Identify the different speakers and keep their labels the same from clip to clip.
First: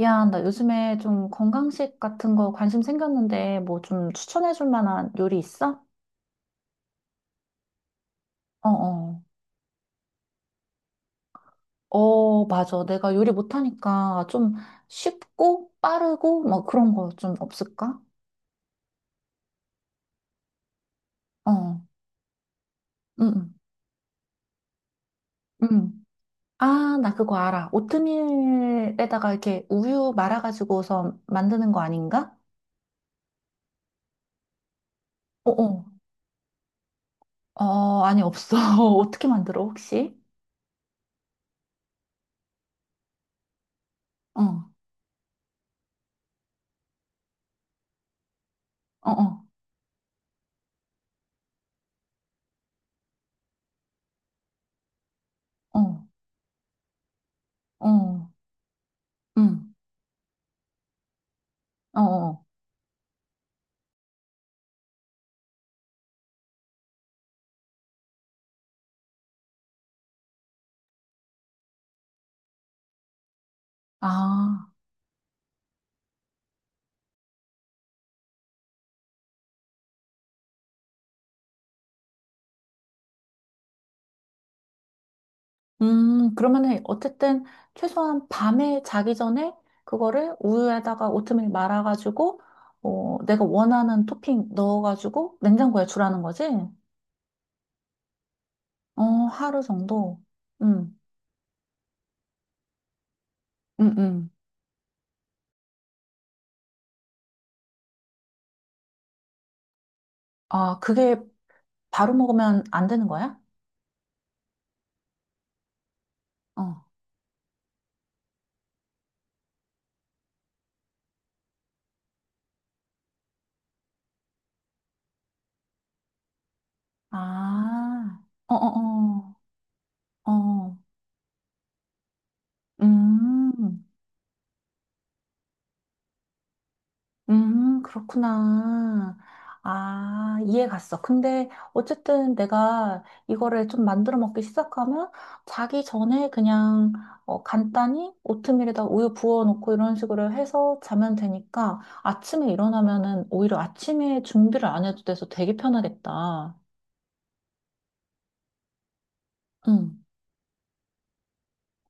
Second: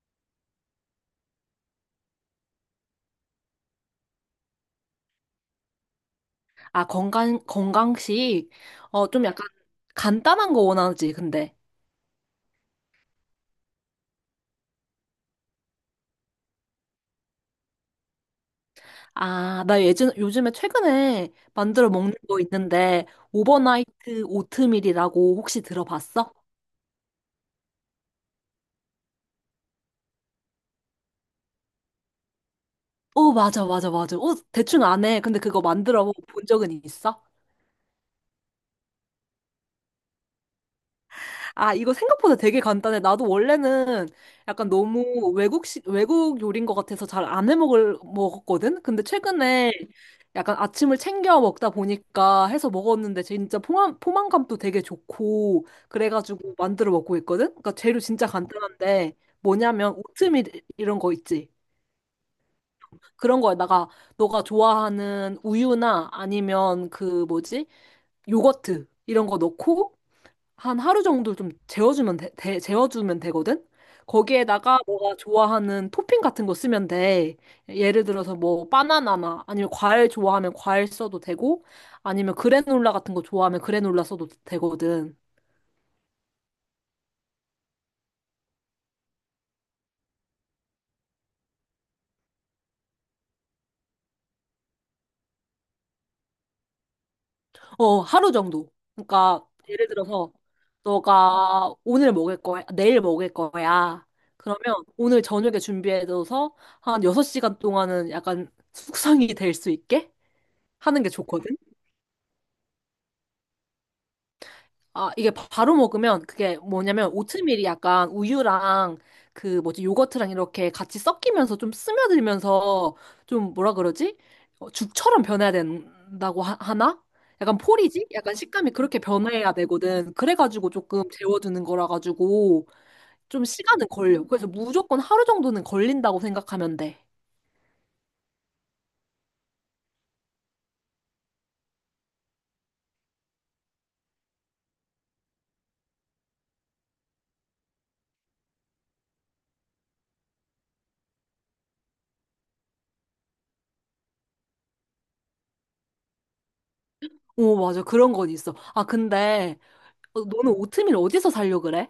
Speaker 1: 야, 나 요즘에 좀 건강식 같은 거 관심 생겼는데 뭐 좀 추천해 줄 만한 요리 있어?
Speaker 2: 아, 건강식.
Speaker 1: 어, 어.
Speaker 2: 좀 약간 간단한 거 원하지, 근데.
Speaker 1: 어, 맞아. 내가 요리 못하니까 좀 쉽고 빠르고 뭐 그런 거 좀 없을까?
Speaker 2: 아, 나 요즘에 최근에
Speaker 1: 어.
Speaker 2: 만들어 먹는 거 있는데,
Speaker 1: 응, 응.
Speaker 2: 오버나이트 오트밀이라고 혹시
Speaker 1: 응.
Speaker 2: 들어봤어?
Speaker 1: 아, 나 그거 알아. 오트밀에다가 이렇게 우유 말아가지고서 만드는 거 아닌가?
Speaker 2: 맞아, 맞아, 맞아. 대충 안 해. 근데
Speaker 1: 어,
Speaker 2: 그거
Speaker 1: 어.
Speaker 2: 만들어 본 적은 있어?
Speaker 1: 어, 아니, 없어. 어떻게 만들어, 혹시?
Speaker 2: 아, 이거 생각보다 되게 간단해. 나도 원래는
Speaker 1: 어,
Speaker 2: 약간
Speaker 1: 어,
Speaker 2: 너무 외국 요리인 것 같아서 잘 안 먹었거든? 근데
Speaker 1: 어,
Speaker 2: 최근에 약간 아침을 챙겨 먹다 보니까 해서 먹었는데 진짜 포만감도 되게 좋고,
Speaker 1: 어,
Speaker 2: 그래가지고 만들어 먹고 있거든? 그러니까 재료 진짜
Speaker 1: 어,
Speaker 2: 간단한데,
Speaker 1: 응,
Speaker 2: 뭐냐면 오트밀 이런 거 있지?
Speaker 1: 어, 어.
Speaker 2: 그런 거에다가 너가 좋아하는 우유나 아니면 그 뭐지? 요거트 이런 거 넣고 한 하루 정도 좀 재워주면 돼, 재워주면 되거든?
Speaker 1: 아.
Speaker 2: 거기에다가 너가 좋아하는 토핑 같은 거 쓰면 돼. 예를 들어서 뭐 바나나나 아니면 과일 좋아하면 과일 써도 되고 아니면 그래놀라 같은 거 좋아하면 그래놀라 써도 되거든.
Speaker 1: 그러면은 어쨌든 최소한 밤에 자기 전에 그거를 우유에다가 오트밀 말아가지고 어, 내가 원하는 토핑 넣어가지고 냉장고에 주라는 거지?
Speaker 2: 하루 정도.
Speaker 1: 어,
Speaker 2: 그러니까
Speaker 1: 하루
Speaker 2: 예를
Speaker 1: 정도.
Speaker 2: 들어서
Speaker 1: 음,
Speaker 2: 너가 오늘 먹을 거야, 내일 먹을
Speaker 1: 음,
Speaker 2: 거야.
Speaker 1: 음.
Speaker 2: 그러면 오늘 저녁에 준비해둬서 한 6시간 동안은 약간 숙성이 될 수 있게
Speaker 1: 아,
Speaker 2: 하는 게
Speaker 1: 그게
Speaker 2: 좋거든.
Speaker 1: 바로 먹으면 안 되는 거야?
Speaker 2: 아, 이게 바로 먹으면 그게
Speaker 1: 어.
Speaker 2: 뭐냐면 오트밀이 약간 우유랑 그 뭐지 요거트랑 이렇게 같이 섞이면서 좀 스며들면서 좀 뭐라 그러지? 죽처럼 변해야 된다고 나 약간 포리지?
Speaker 1: 아,
Speaker 2: 약간
Speaker 1: 어
Speaker 2: 식감이 그렇게
Speaker 1: 어어.
Speaker 2: 변해야 되거든.
Speaker 1: 어, 어, 어,
Speaker 2: 그래가지고
Speaker 1: 어,
Speaker 2: 조금 재워두는 거라 가지고 좀
Speaker 1: 음.
Speaker 2: 시간은 걸려. 그래서 무조건 하루 정도는 걸린다고 생각하면 돼.
Speaker 1: 그렇구나. 아, 이해 갔어. 근데 어쨌든 내가 이거를 좀 만들어 먹기 시작하면 자기 전에 그냥 어, 간단히 오트밀에다 우유 부어놓고 이런 식으로 해서 자면 되니까 아침에 일어나면은 오히려 아침에 준비를 안 해도 돼서 되게 편하겠다.
Speaker 2: 오, 맞아. 그런 건 있어. 아, 근데
Speaker 1: 응.
Speaker 2: 너는 오트밀 어디서 살려 그래?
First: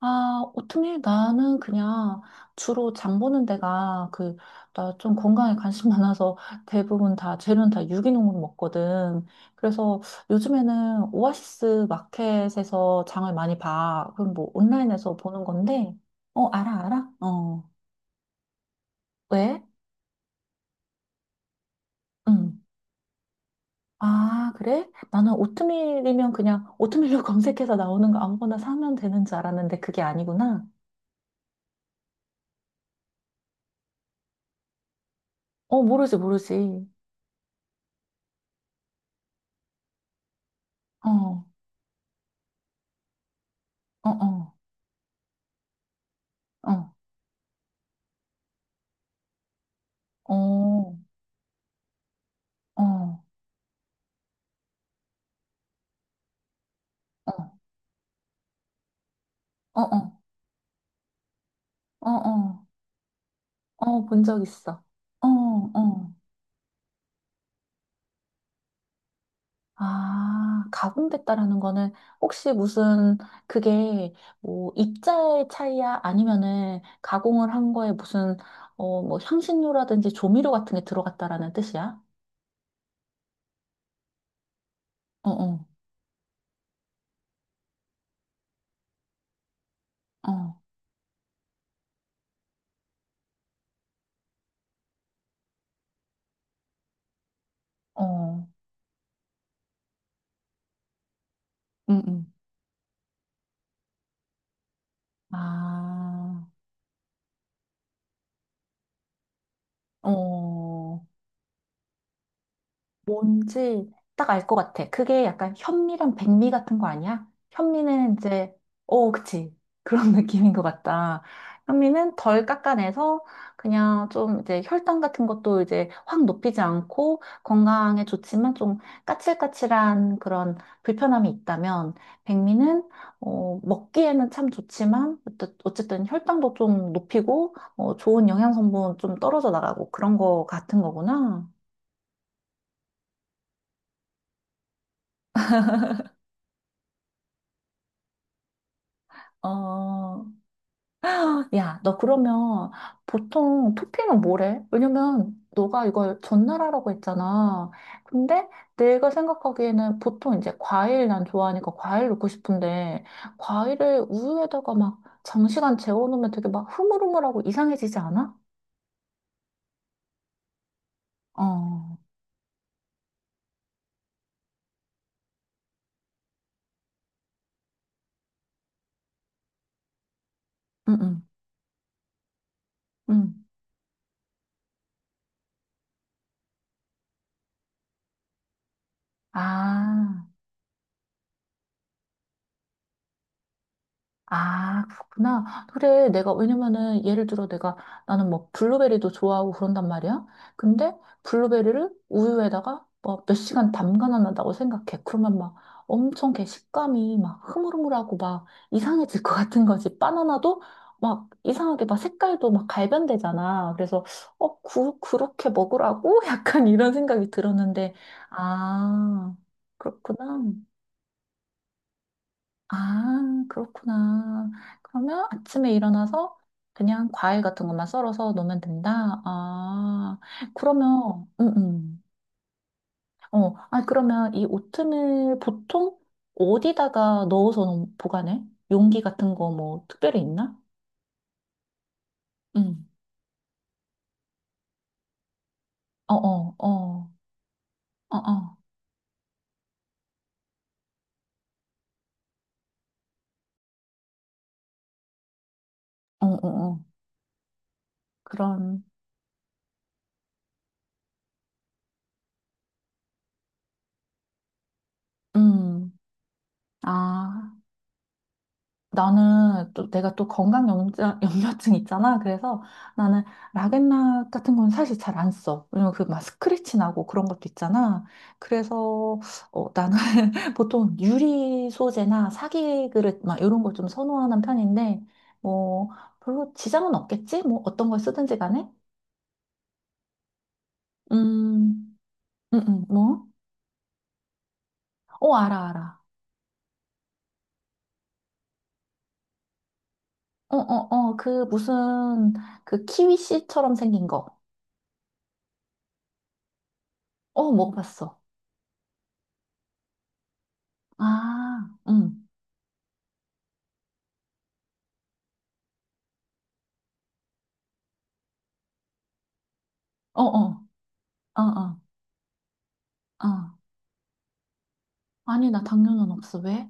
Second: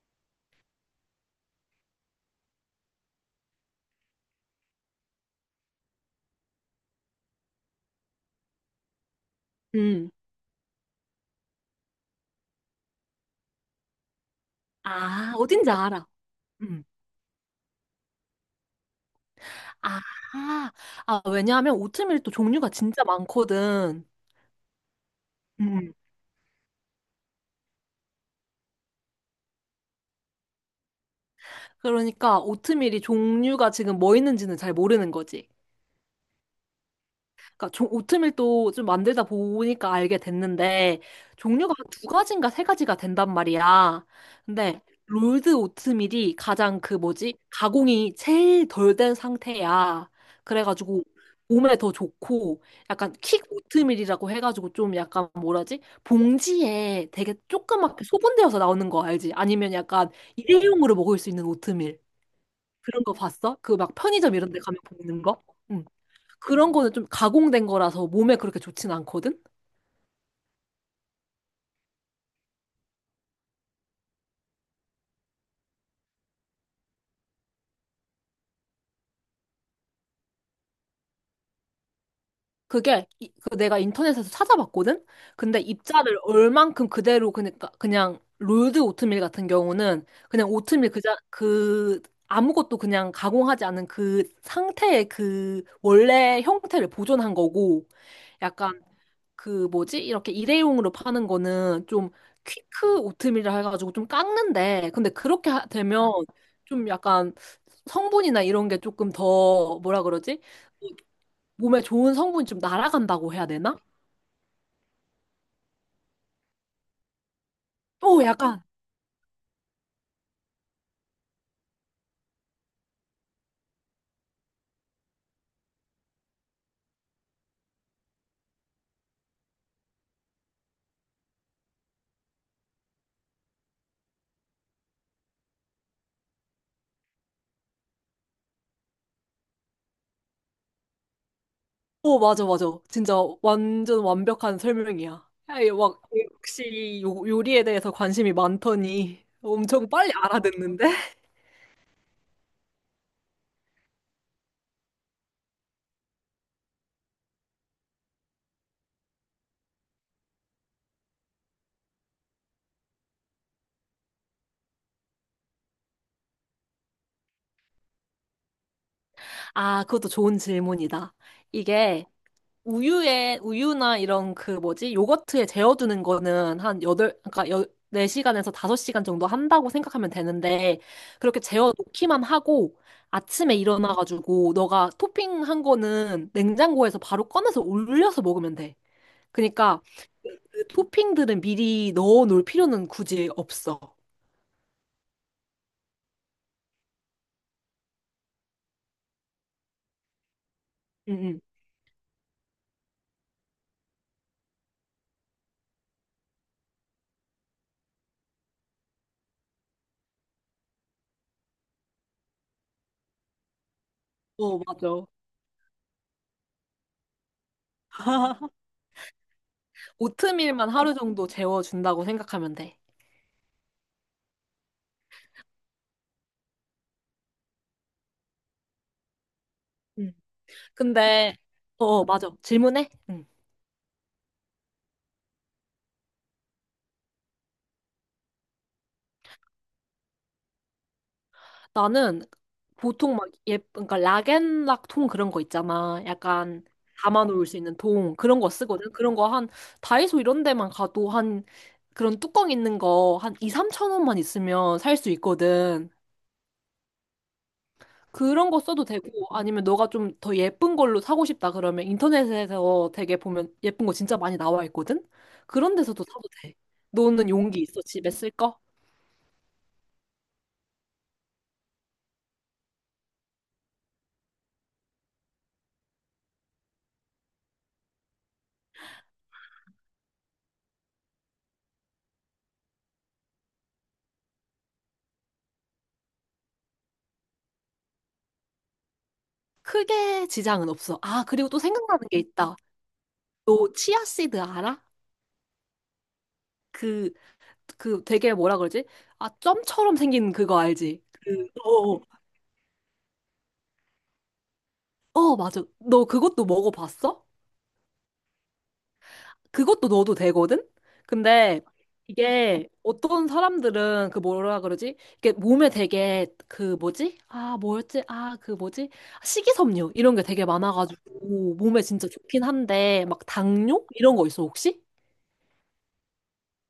Speaker 1: 아, 오트밀 나는 그냥 주로 장 보는 데가 그, 나 좀 건강에 관심 많아서 대부분 다, 재료는 다 유기농으로 먹거든. 그래서
Speaker 2: 음.
Speaker 1: 요즘에는 오아시스 마켓에서 장을 많이 봐. 그럼 뭐 온라인에서
Speaker 2: 아,
Speaker 1: 보는
Speaker 2: 어딘지
Speaker 1: 건데,
Speaker 2: 알아.
Speaker 1: 어, 알아,
Speaker 2: 음.
Speaker 1: 알아? 어, 왜?
Speaker 2: 아, 아, 왜냐하면 오트밀도
Speaker 1: 응.
Speaker 2: 종류가 진짜 많거든.
Speaker 1: 아, 그래? 나는
Speaker 2: 음.
Speaker 1: 오트밀이면 그냥 오트밀로 검색해서 나오는 거 아무거나 사면 되는 줄 알았는데 그게 아니구나.
Speaker 2: 그러니까 오트밀이 종류가 지금 뭐 있는지는 잘 모르는 거지.
Speaker 1: 어, 모르지, 모르지.
Speaker 2: 그러니까 오트밀도 좀 만들다 보니까 알게 됐는데
Speaker 1: 어, 어,
Speaker 2: 종류가 한두 가지인가 세 가지가 된단 말이야.
Speaker 1: 어.
Speaker 2: 근데 롤드 오트밀이 가장
Speaker 1: 어.
Speaker 2: 그 뭐지? 가공이 제일 덜 된 상태야.
Speaker 1: 어, 어,
Speaker 2: 그래가지고 몸에 더 좋고 약간
Speaker 1: 어,
Speaker 2: 킥 오트밀이라고 해가지고 좀 약간 뭐라지? 봉지에
Speaker 1: 어,
Speaker 2: 되게 조그맣게 소분되어서 나오는 거 알지? 아니면 약간
Speaker 1: 어,
Speaker 2: 일회용으로 먹을 수 있는 오트밀
Speaker 1: 어, 어,
Speaker 2: 그런 거 봤어? 그 막
Speaker 1: 어, 본
Speaker 2: 편의점
Speaker 1: 적
Speaker 2: 이런 데 가면
Speaker 1: 있어.
Speaker 2: 보이는
Speaker 1: 어,
Speaker 2: 거? 응.
Speaker 1: 어.
Speaker 2: 그런 거는 좀 가공된 거라서 몸에 그렇게 좋진 않거든?
Speaker 1: 아, 가공됐다라는 거는 혹시 무슨 그게 뭐 입자의 차이야? 아니면은 가공을 한 거에 무슨 어, 뭐 향신료라든지 조미료 같은 게 들어갔다라는 뜻이야?
Speaker 2: 그게 그 내가 인터넷에서 찾아봤거든?
Speaker 1: 어,
Speaker 2: 근데
Speaker 1: 어,
Speaker 2: 입자를 얼만큼 그대로 그니까 그냥 롤드 오트밀 같은 경우는
Speaker 1: 어,
Speaker 2: 그냥 오트밀 그자 그 아무것도 그냥 가공하지 않은 그 상태의 그 원래 형태를 보존한 거고
Speaker 1: 어,
Speaker 2: 약간 그 뭐지? 이렇게 일회용으로 파는 거는
Speaker 1: 응,
Speaker 2: 좀
Speaker 1: 응.
Speaker 2: 퀵크 오트밀이라 해가지고 좀 깎는데 근데 그렇게 되면
Speaker 1: 아,
Speaker 2: 좀 약간 성분이나 이런 게 조금 더 뭐라 그러지? 어,
Speaker 1: 어.
Speaker 2: 몸에 좋은 성분이 좀 날아간다고 해야 되나?
Speaker 1: 뭔지 딱 알 것 같아. 그게 약간 현미랑 백미 같은 거 아니야? 현미는
Speaker 2: 오,
Speaker 1: 이제,
Speaker 2: 약간.
Speaker 1: 어, 그치. 그런 느낌인 것 같다. 현미는 덜 깎아내서 그냥 좀 이제 혈당 같은 것도 이제 확 높이지 않고 건강에 좋지만 좀 까칠까칠한 그런 불편함이 있다면 백미는 어, 먹기에는 참 좋지만 어쨌든 혈당도 좀 높이고 어, 좋은 영양 성분 좀 떨어져 나가고 그런 거 같은 거구나.
Speaker 2: 오, 맞아, 맞아. 진짜 완전 완벽한 설명이야. 아이, 막 역시 요리에 대해서 관심이 많더니 엄청 빨리
Speaker 1: 어,
Speaker 2: 알아듣는데?
Speaker 1: 야, 너 그러면 보통 토핑은 뭐래? 왜냐면 너가 이걸 전날하라고 했잖아. 근데 내가 생각하기에는 보통 이제 과일 난 좋아하니까 과일 넣고 싶은데 과일을 우유에다가 막 장시간 재워놓으면 되게 막 흐물흐물하고 이상해지지 않아?
Speaker 2: 아, 그것도 좋은 질문이다.
Speaker 1: 어,
Speaker 2: 이게 우유에 우유나 이런 그 뭐지? 요거트에 재워두는 거는 한 4시간에서 5시간 정도 한다고 생각하면 되는데
Speaker 1: 응, 응,
Speaker 2: 그렇게 재워 놓기만 하고
Speaker 1: 응.
Speaker 2: 아침에 일어나 가지고 너가 토핑한 거는 냉장고에서 바로 꺼내서 올려서 먹으면 돼. 그러니까
Speaker 1: 아.
Speaker 2: 그 토핑들은 미리 넣어 놓을 필요는 굳이 없어.
Speaker 1: 아, 그렇구나. 그래, 내가, 왜냐면은, 예를 들어 내가, 나는 뭐, 블루베리도 좋아하고 그런단 말이야. 근데,
Speaker 2: 응, 응.
Speaker 1: 블루베리를 우유에다가, 뭐, 몇 시간 담가놨다고 생각해. 그러면 막, 엄청 걔 식감이 막, 흐물흐물하고 막, 이상해질 것 같은 거지. 바나나도 막, 이상하게 막, 색깔도 막, 갈변되잖아. 그래서, 어,
Speaker 2: 맞아.
Speaker 1: 그렇게 먹으라고? 약간 이런 생각이 들었는데, 아, 그렇구나.
Speaker 2: 오트밀만 하루 정도 재워준다고 생각하면 돼.
Speaker 1: 아, 그렇구나. 그러면 아침에 일어나서 그냥 과일 같은 것만 썰어서 놓으면 된다?
Speaker 2: 응.
Speaker 1: 아, 그러면,
Speaker 2: 근데, 맞아. 질문해? 응.
Speaker 1: 어, 아, 그러면 이 오트밀 보통 어디다가 보관해? 용기 같은 거 뭐 특별히 있나?
Speaker 2: 나는
Speaker 1: 음.
Speaker 2: 보통 막 예, 그러니까 락앤락 통 그런 거 있잖아.
Speaker 1: 어, 어,
Speaker 2: 약간
Speaker 1: 어,
Speaker 2: 담아놓을 수 있는 통
Speaker 1: 어,
Speaker 2: 그런 거
Speaker 1: 어,
Speaker 2: 쓰거든. 그런 거 한 다이소 이런 데만 가도 한 그런 뚜껑 있는 거 한 2, 3천 원만 있으면 살 수 있거든.
Speaker 1: 어, 어, 어.
Speaker 2: 그런 거
Speaker 1: 그런,
Speaker 2: 써도 되고 아니면 너가 좀 더 예쁜 걸로 사고 싶다 그러면 인터넷에서 되게 보면 예쁜 거 진짜 많이 나와 있거든. 그런
Speaker 1: 음.
Speaker 2: 데서도 사도 돼. 너는
Speaker 1: 아.
Speaker 2: 용기 있어? 집에 쓸 거?
Speaker 1: 나는 또 내가 또 건강 염증, 염려증 있잖아. 그래서 나는 락앤락 같은 건 사실 잘 안 써. 왜냐면 그 막 스크래치 나고 그런 것도 있잖아. 그래서 어, 나는 보통 유리 소재나 사기 그릇 막 이런 걸 좀 선호하는 편인데 뭐 별로 지장은 없겠지? 뭐 어떤 걸 쓰든지 간에.
Speaker 2: 크게 지장은 없어. 아, 그리고 또
Speaker 1: 음,
Speaker 2: 생각나는 게 있다.
Speaker 1: 뭐?
Speaker 2: 너 치아씨드 알아?
Speaker 1: 어, 알아, 알아.
Speaker 2: 그, 그 되게 뭐라 그러지? 아, 점처럼 생긴
Speaker 1: 어,
Speaker 2: 그거
Speaker 1: 어,
Speaker 2: 알지?
Speaker 1: 어,
Speaker 2: 그,
Speaker 1: 그 무슨 그 키위씨처럼 생긴 거.
Speaker 2: 맞아. 너 그것도 먹어봤어?
Speaker 1: 어, 먹어봤어.
Speaker 2: 그것도 넣어도 되거든? 근데
Speaker 1: 아, 응.
Speaker 2: 이게 어떤 사람들은 그 뭐라 그러지? 이게 몸에 되게 그 뭐지? 아, 뭐였지? 아, 그 뭐지? 식이섬유 이런 게 되게
Speaker 1: 어어, 어어,
Speaker 2: 많아가지고
Speaker 1: 어.
Speaker 2: 몸에 진짜 좋긴 한데 막
Speaker 1: 어, 어.
Speaker 2: 당뇨? 이런 거 있어, 혹시?
Speaker 1: 아니, 나 당뇨는 없어. 왜?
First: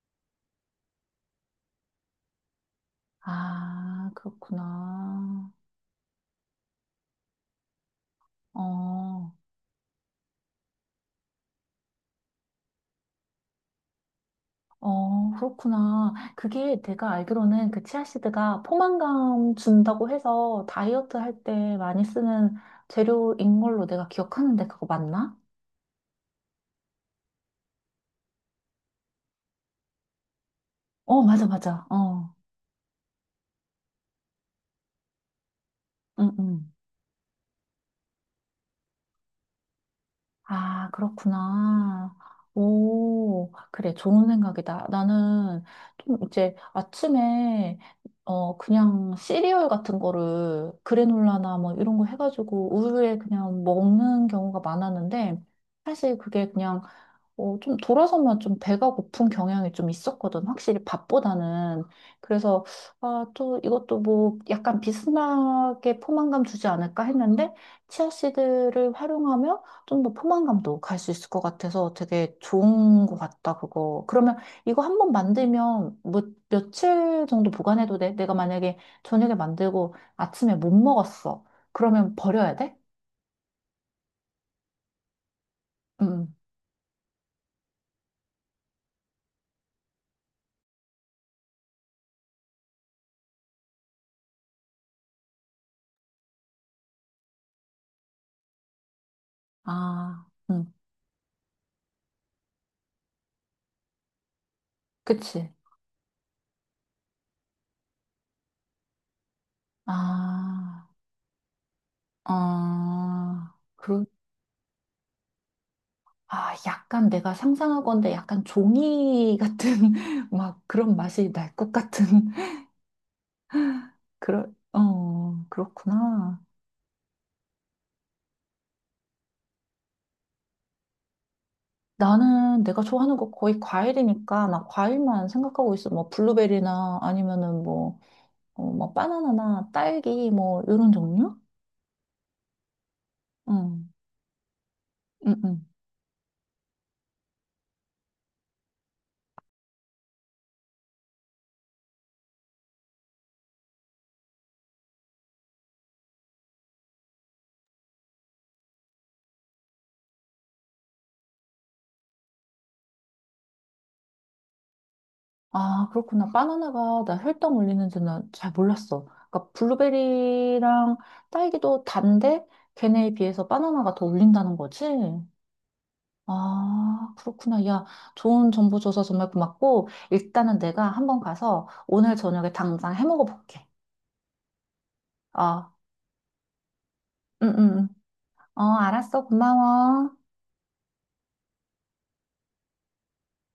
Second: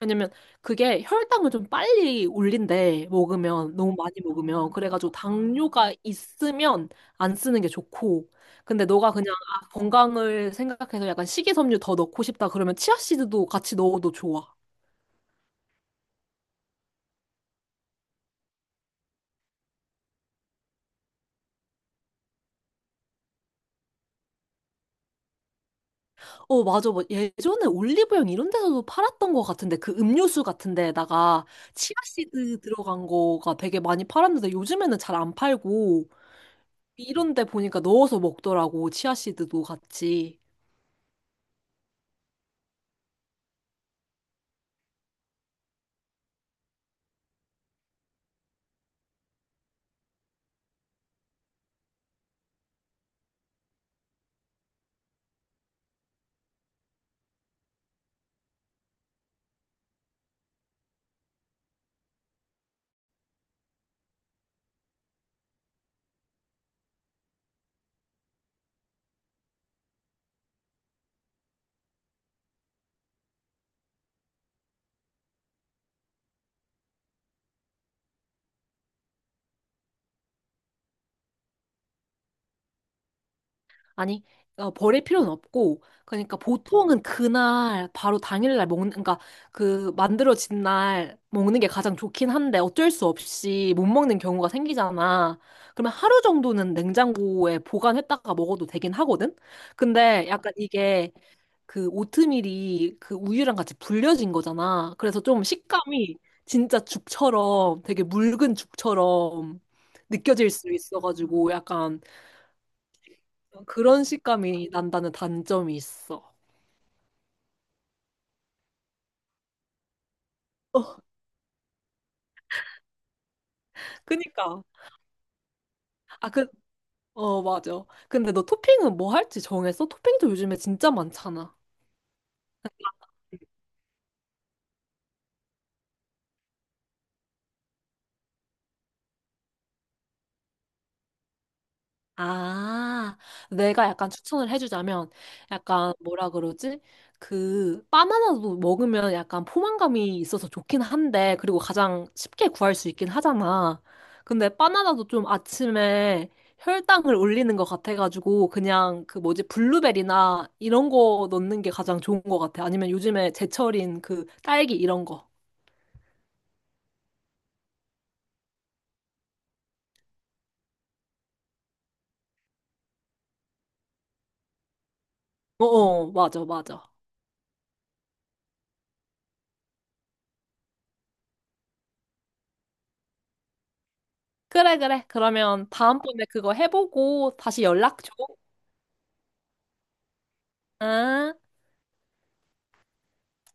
Speaker 2: 왜냐면 그게 혈당을 좀 빨리 올린대, 먹으면. 너무
Speaker 1: 아,
Speaker 2: 많이 먹으면. 그래가지고
Speaker 1: 그렇구나.
Speaker 2: 당뇨가 있으면 안 쓰는 게 좋고. 근데 너가
Speaker 1: 어,
Speaker 2: 그냥 아, 건강을 생각해서 약간 식이섬유 더 넣고 싶다 그러면 치아씨드도 같이 넣어도 좋아.
Speaker 1: 어, 그렇구나. 그게 내가 알기로는 그 치아시드가 포만감 준다고 해서 다이어트 할 때 많이 쓰는 재료인 걸로 내가 기억하는데 그거 맞나?
Speaker 2: 맞아. 뭐 예전에 올리브영 이런 데서도 팔았던 것 같은데 그 음료수 같은
Speaker 1: 어,
Speaker 2: 데에다가
Speaker 1: 맞아, 맞아. 어,
Speaker 2: 치아씨드 들어간 거가 되게 많이 팔았는데 요즘에는 잘 안 팔고
Speaker 1: 응, 응.
Speaker 2: 이런 데 보니까 넣어서 먹더라고. 치아씨드도 같이.
Speaker 1: 아, 그렇구나. 오, 그래, 좋은 생각이다. 나는 좀 이제 아침에, 어, 그냥 시리얼 같은 거를 그래놀라나 뭐 이런 거 해가지고 우유에 그냥 먹는 경우가 많았는데, 사실 그게 그냥 어, 좀 돌아서면 좀 배가 고픈 경향이 좀 있었거든. 확실히 밥보다는. 그래서, 아, 또 이것도 뭐 약간 비스무리하게 포만감 주지 않을까 했는데, 치아씨드를 활용하면 좀 더 포만감도 갈 수 있을 것 같아서 되게 좋은 것 같다, 그거. 그러면 이거 한번 만들면 뭐, 며칠 정도 보관해도 돼? 내가 만약에 저녁에 만들고 아침에 못 먹었어. 그러면 버려야 돼?
Speaker 2: 아니, 버릴 필요는 없고,
Speaker 1: 응.
Speaker 2: 그러니까 보통은 그날, 바로 당일날 먹는, 그러니까 그 만들어진 날 먹는 게 가장 좋긴 한데 어쩔 수 없이 못 먹는 경우가 생기잖아. 그러면 하루 정도는 냉장고에 보관했다가 먹어도 되긴 하거든?
Speaker 1: 아,
Speaker 2: 근데 약간
Speaker 1: 응.
Speaker 2: 이게 그 오트밀이 그 우유랑 같이 불려진 거잖아. 그래서 좀
Speaker 1: 그치.
Speaker 2: 식감이 진짜 죽처럼 되게 묽은 죽처럼 느껴질 수
Speaker 1: 아.
Speaker 2: 있어가지고 약간
Speaker 1: 아,
Speaker 2: 그런
Speaker 1: 그,
Speaker 2: 식감이 난다는 단점이 있어.
Speaker 1: 아, 약간 내가 상상하건대 약간 종이 같은, 막 그런
Speaker 2: 어,
Speaker 1: 맛이 날 것 같은, 그런,
Speaker 2: 그니까.
Speaker 1: 어,
Speaker 2: 아,
Speaker 1: 그렇구나.
Speaker 2: 그, 맞아. 근데 너 토핑은 뭐 할지 정했어? 토핑도 요즘에 진짜 많잖아.
Speaker 1: 나는 내가 좋아하는 거 거의 과일이니까, 막 과일만 생각하고 있어. 뭐, 블루베리나 아니면은 뭐, 어, 뭐, 바나나나 딸기, 뭐, 이런 종류?
Speaker 2: 아, 내가
Speaker 1: 응,
Speaker 2: 약간 추천을 해주자면,
Speaker 1: 응, 응.
Speaker 2: 약간 뭐라 그러지? 그, 바나나도 먹으면 약간 포만감이 있어서 좋긴 한데, 그리고 가장 쉽게 구할 수 있긴 하잖아. 근데 바나나도 좀 아침에 혈당을 올리는 것 같아가지고, 그냥 그 뭐지, 블루베리나 이런 거 넣는 게 가장 좋은 것 같아. 아니면 요즘에 제철인 그 딸기 이런 거.
Speaker 1: 아, 그렇구나. 바나나가 나 혈당 올리는 줄은 잘 몰랐어. 그러니까 블루베리랑 딸기도 단데 걔네에 비해서 바나나가 더 올린다는 거지?
Speaker 2: 맞아, 맞아.
Speaker 1: 아, 그렇구나. 야, 좋은 정보 줘서 정말 고맙고 일단은 내가 한번 가서 오늘 저녁에 당장 해 먹어 볼게.
Speaker 2: 그래, 그래. 그러면
Speaker 1: 어
Speaker 2: 다음번에 그거 해보고
Speaker 1: 응,
Speaker 2: 다시
Speaker 1: 응, 응.
Speaker 2: 연락 줘.
Speaker 1: 어, 알았어. 고마워.
Speaker 2: 응?